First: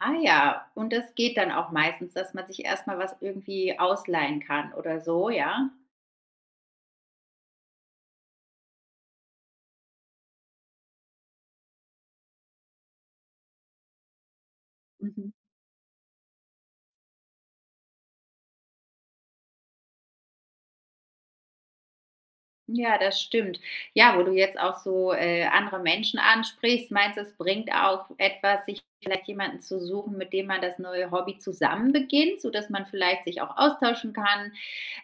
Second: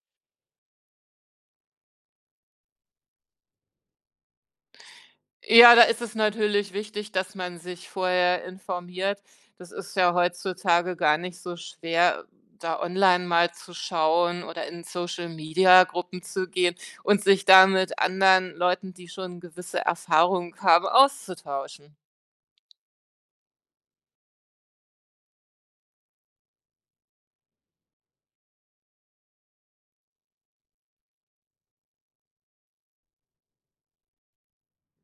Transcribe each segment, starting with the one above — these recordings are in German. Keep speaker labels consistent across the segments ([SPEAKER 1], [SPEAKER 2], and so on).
[SPEAKER 1] Ah ja, und das geht dann auch meistens, dass man sich erst mal was irgendwie ausleihen kann oder so, ja?
[SPEAKER 2] Ja, da ist es natürlich wichtig, dass man sich vorher informiert. Das ist ja heutzutage gar nicht so schwer, da online mal zu schauen oder in
[SPEAKER 1] Mhm.
[SPEAKER 2] Social-Media-Gruppen zu gehen und sich da mit anderen Leuten, die schon gewisse Erfahrungen haben, auszutauschen.
[SPEAKER 1] Ja, das stimmt. Ja, wo du jetzt auch so, äh, andere Menschen ansprichst. Meinst du, es bringt auch etwas, sich vielleicht jemanden zu suchen, mit dem man das neue Hobby zusammen beginnt, sodass man vielleicht sich auch austauschen kann,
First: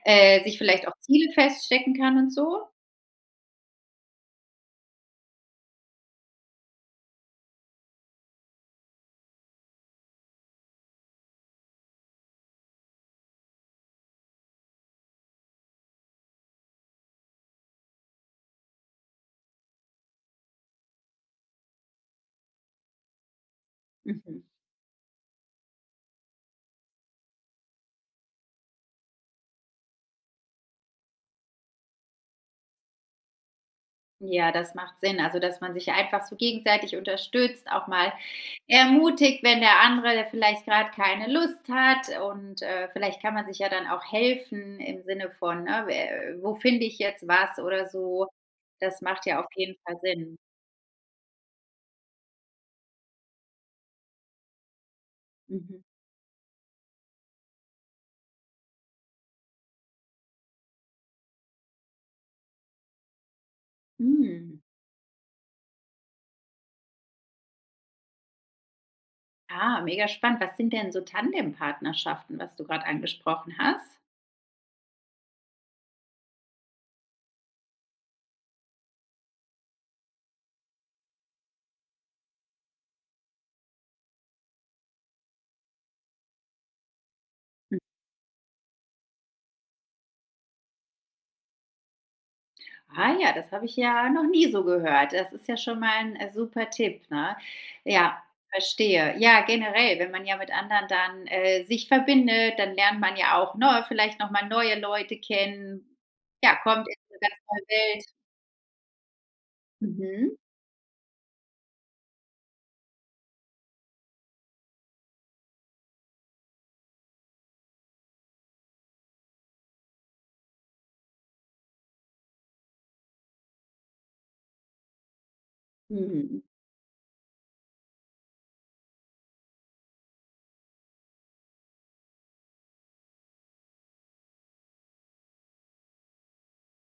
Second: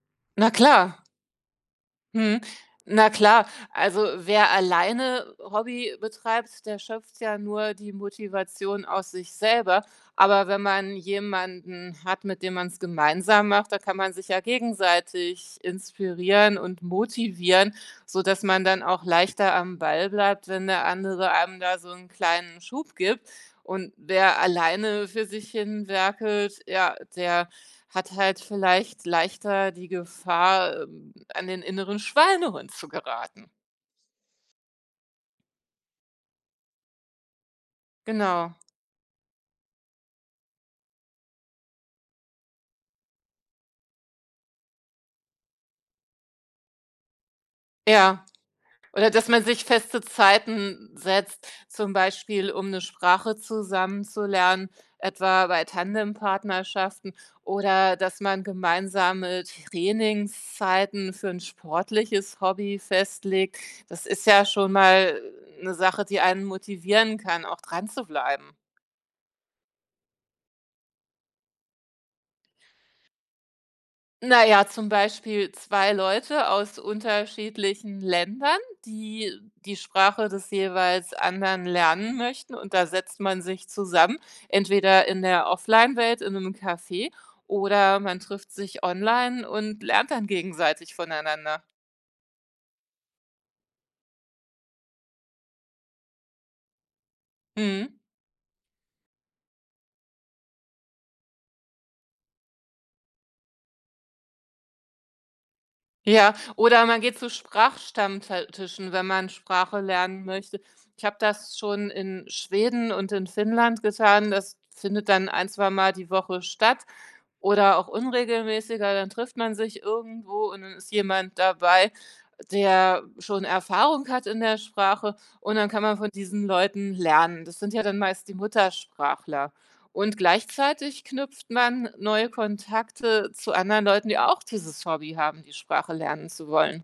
[SPEAKER 1] äh,
[SPEAKER 2] Na
[SPEAKER 1] sich vielleicht auch
[SPEAKER 2] klar.
[SPEAKER 1] Ziele feststecken kann und
[SPEAKER 2] Mhm.
[SPEAKER 1] so?
[SPEAKER 2] Na klar. Also, wer alleine Hobby betreibt, der schöpft ja nur die Motivation aus sich selber. Aber wenn man jemanden hat, mit dem man's gemeinsam macht, da kann man sich ja gegenseitig inspirieren und motivieren, sodass man dann auch leichter am Ball bleibt, wenn der andere einem da so 'n kleinen Schub gibt. Und
[SPEAKER 1] Mhm.
[SPEAKER 2] wer alleine für sich hin werkelt, ja, der hat halt vielleicht leichter die Gefahr, ähm, an den inneren Schweinehund zu geraten.
[SPEAKER 1] Ja, das macht Sinn, also, dass man sich einfach so gegenseitig unterstützt, auch mal
[SPEAKER 2] Genau.
[SPEAKER 1] ermutigt, wenn der andere vielleicht grade keine Lust hat und, äh, vielleicht kann man sich ja dann auch helfen im Sinne von, äh, wä wo finde ich jetzt was oder
[SPEAKER 2] Ja,
[SPEAKER 1] so. Das
[SPEAKER 2] oder
[SPEAKER 1] macht
[SPEAKER 2] dass
[SPEAKER 1] ja
[SPEAKER 2] man
[SPEAKER 1] auf
[SPEAKER 2] sich
[SPEAKER 1] jeden Fall
[SPEAKER 2] feste
[SPEAKER 1] Sinn.
[SPEAKER 2] Zeiten setzt, zum Beispiel um 'ne Sprache zusammen zu lernen, etwa bei
[SPEAKER 1] Mhm.
[SPEAKER 2] Tandempartnerschaften oder dass man gemeinsame Trainingszeiten für 'n sportliches Hobby festlegt. Das ist ja
[SPEAKER 1] Hm.
[SPEAKER 2] schon mal 'ne Sache, die einen motivieren kann, auch dranzubleiben.
[SPEAKER 1] Ah, mega spannend, was sind denn so Tandempartnerschaften, was du grade angesprochen hast?
[SPEAKER 2] Naja, zum Beispiel 2 Leute aus unterschiedlichen Ländern, die die Sprache des jeweils anderen lernen möchten und da setzt man sich zusammen, entweder in der Offline-Welt in 'nem Café
[SPEAKER 1] Hm.
[SPEAKER 2] oder man trifft sich online und lernt dann gegenseitig voneinander.
[SPEAKER 1] Ah ja, das habe ich ja noch nie so gehört, das ist ja schon mal 'n super Tipp, ne?
[SPEAKER 2] Mhm.
[SPEAKER 1] Ja, verstehe. Ja, generell, wenn man ja mit anderen dann, äh, sich verbindet, dann lernt man ja auch, ne, vielleicht noch mal neue Leute kennen,
[SPEAKER 2] Ja,
[SPEAKER 1] ja,
[SPEAKER 2] oder
[SPEAKER 1] kommt in
[SPEAKER 2] man
[SPEAKER 1] 'ne
[SPEAKER 2] geht zu
[SPEAKER 1] ganz neue Welt.
[SPEAKER 2] Sprachstammte Tischen, wenn man Sprache lernen
[SPEAKER 1] Mhm.
[SPEAKER 2] möchte. Ich habe das schon in Schweden und in Finnland getan, das findet dann 1, zweimal die Woche statt oder auch unregelmäßiger. Dann trifft man sich irgendwo und dann ist jemand dabei, der schon Erfahrung hat in der Sprache und dann kann man von
[SPEAKER 1] Mhm.
[SPEAKER 2] diesen Leuten lernen. Das sind ja dann meist die Muttersprachler. Und gleichzeitig knüpft man neue Kontakte zu anderen Leuten, die auch dieses Hobby haben, die Sprache lernen zu wollen.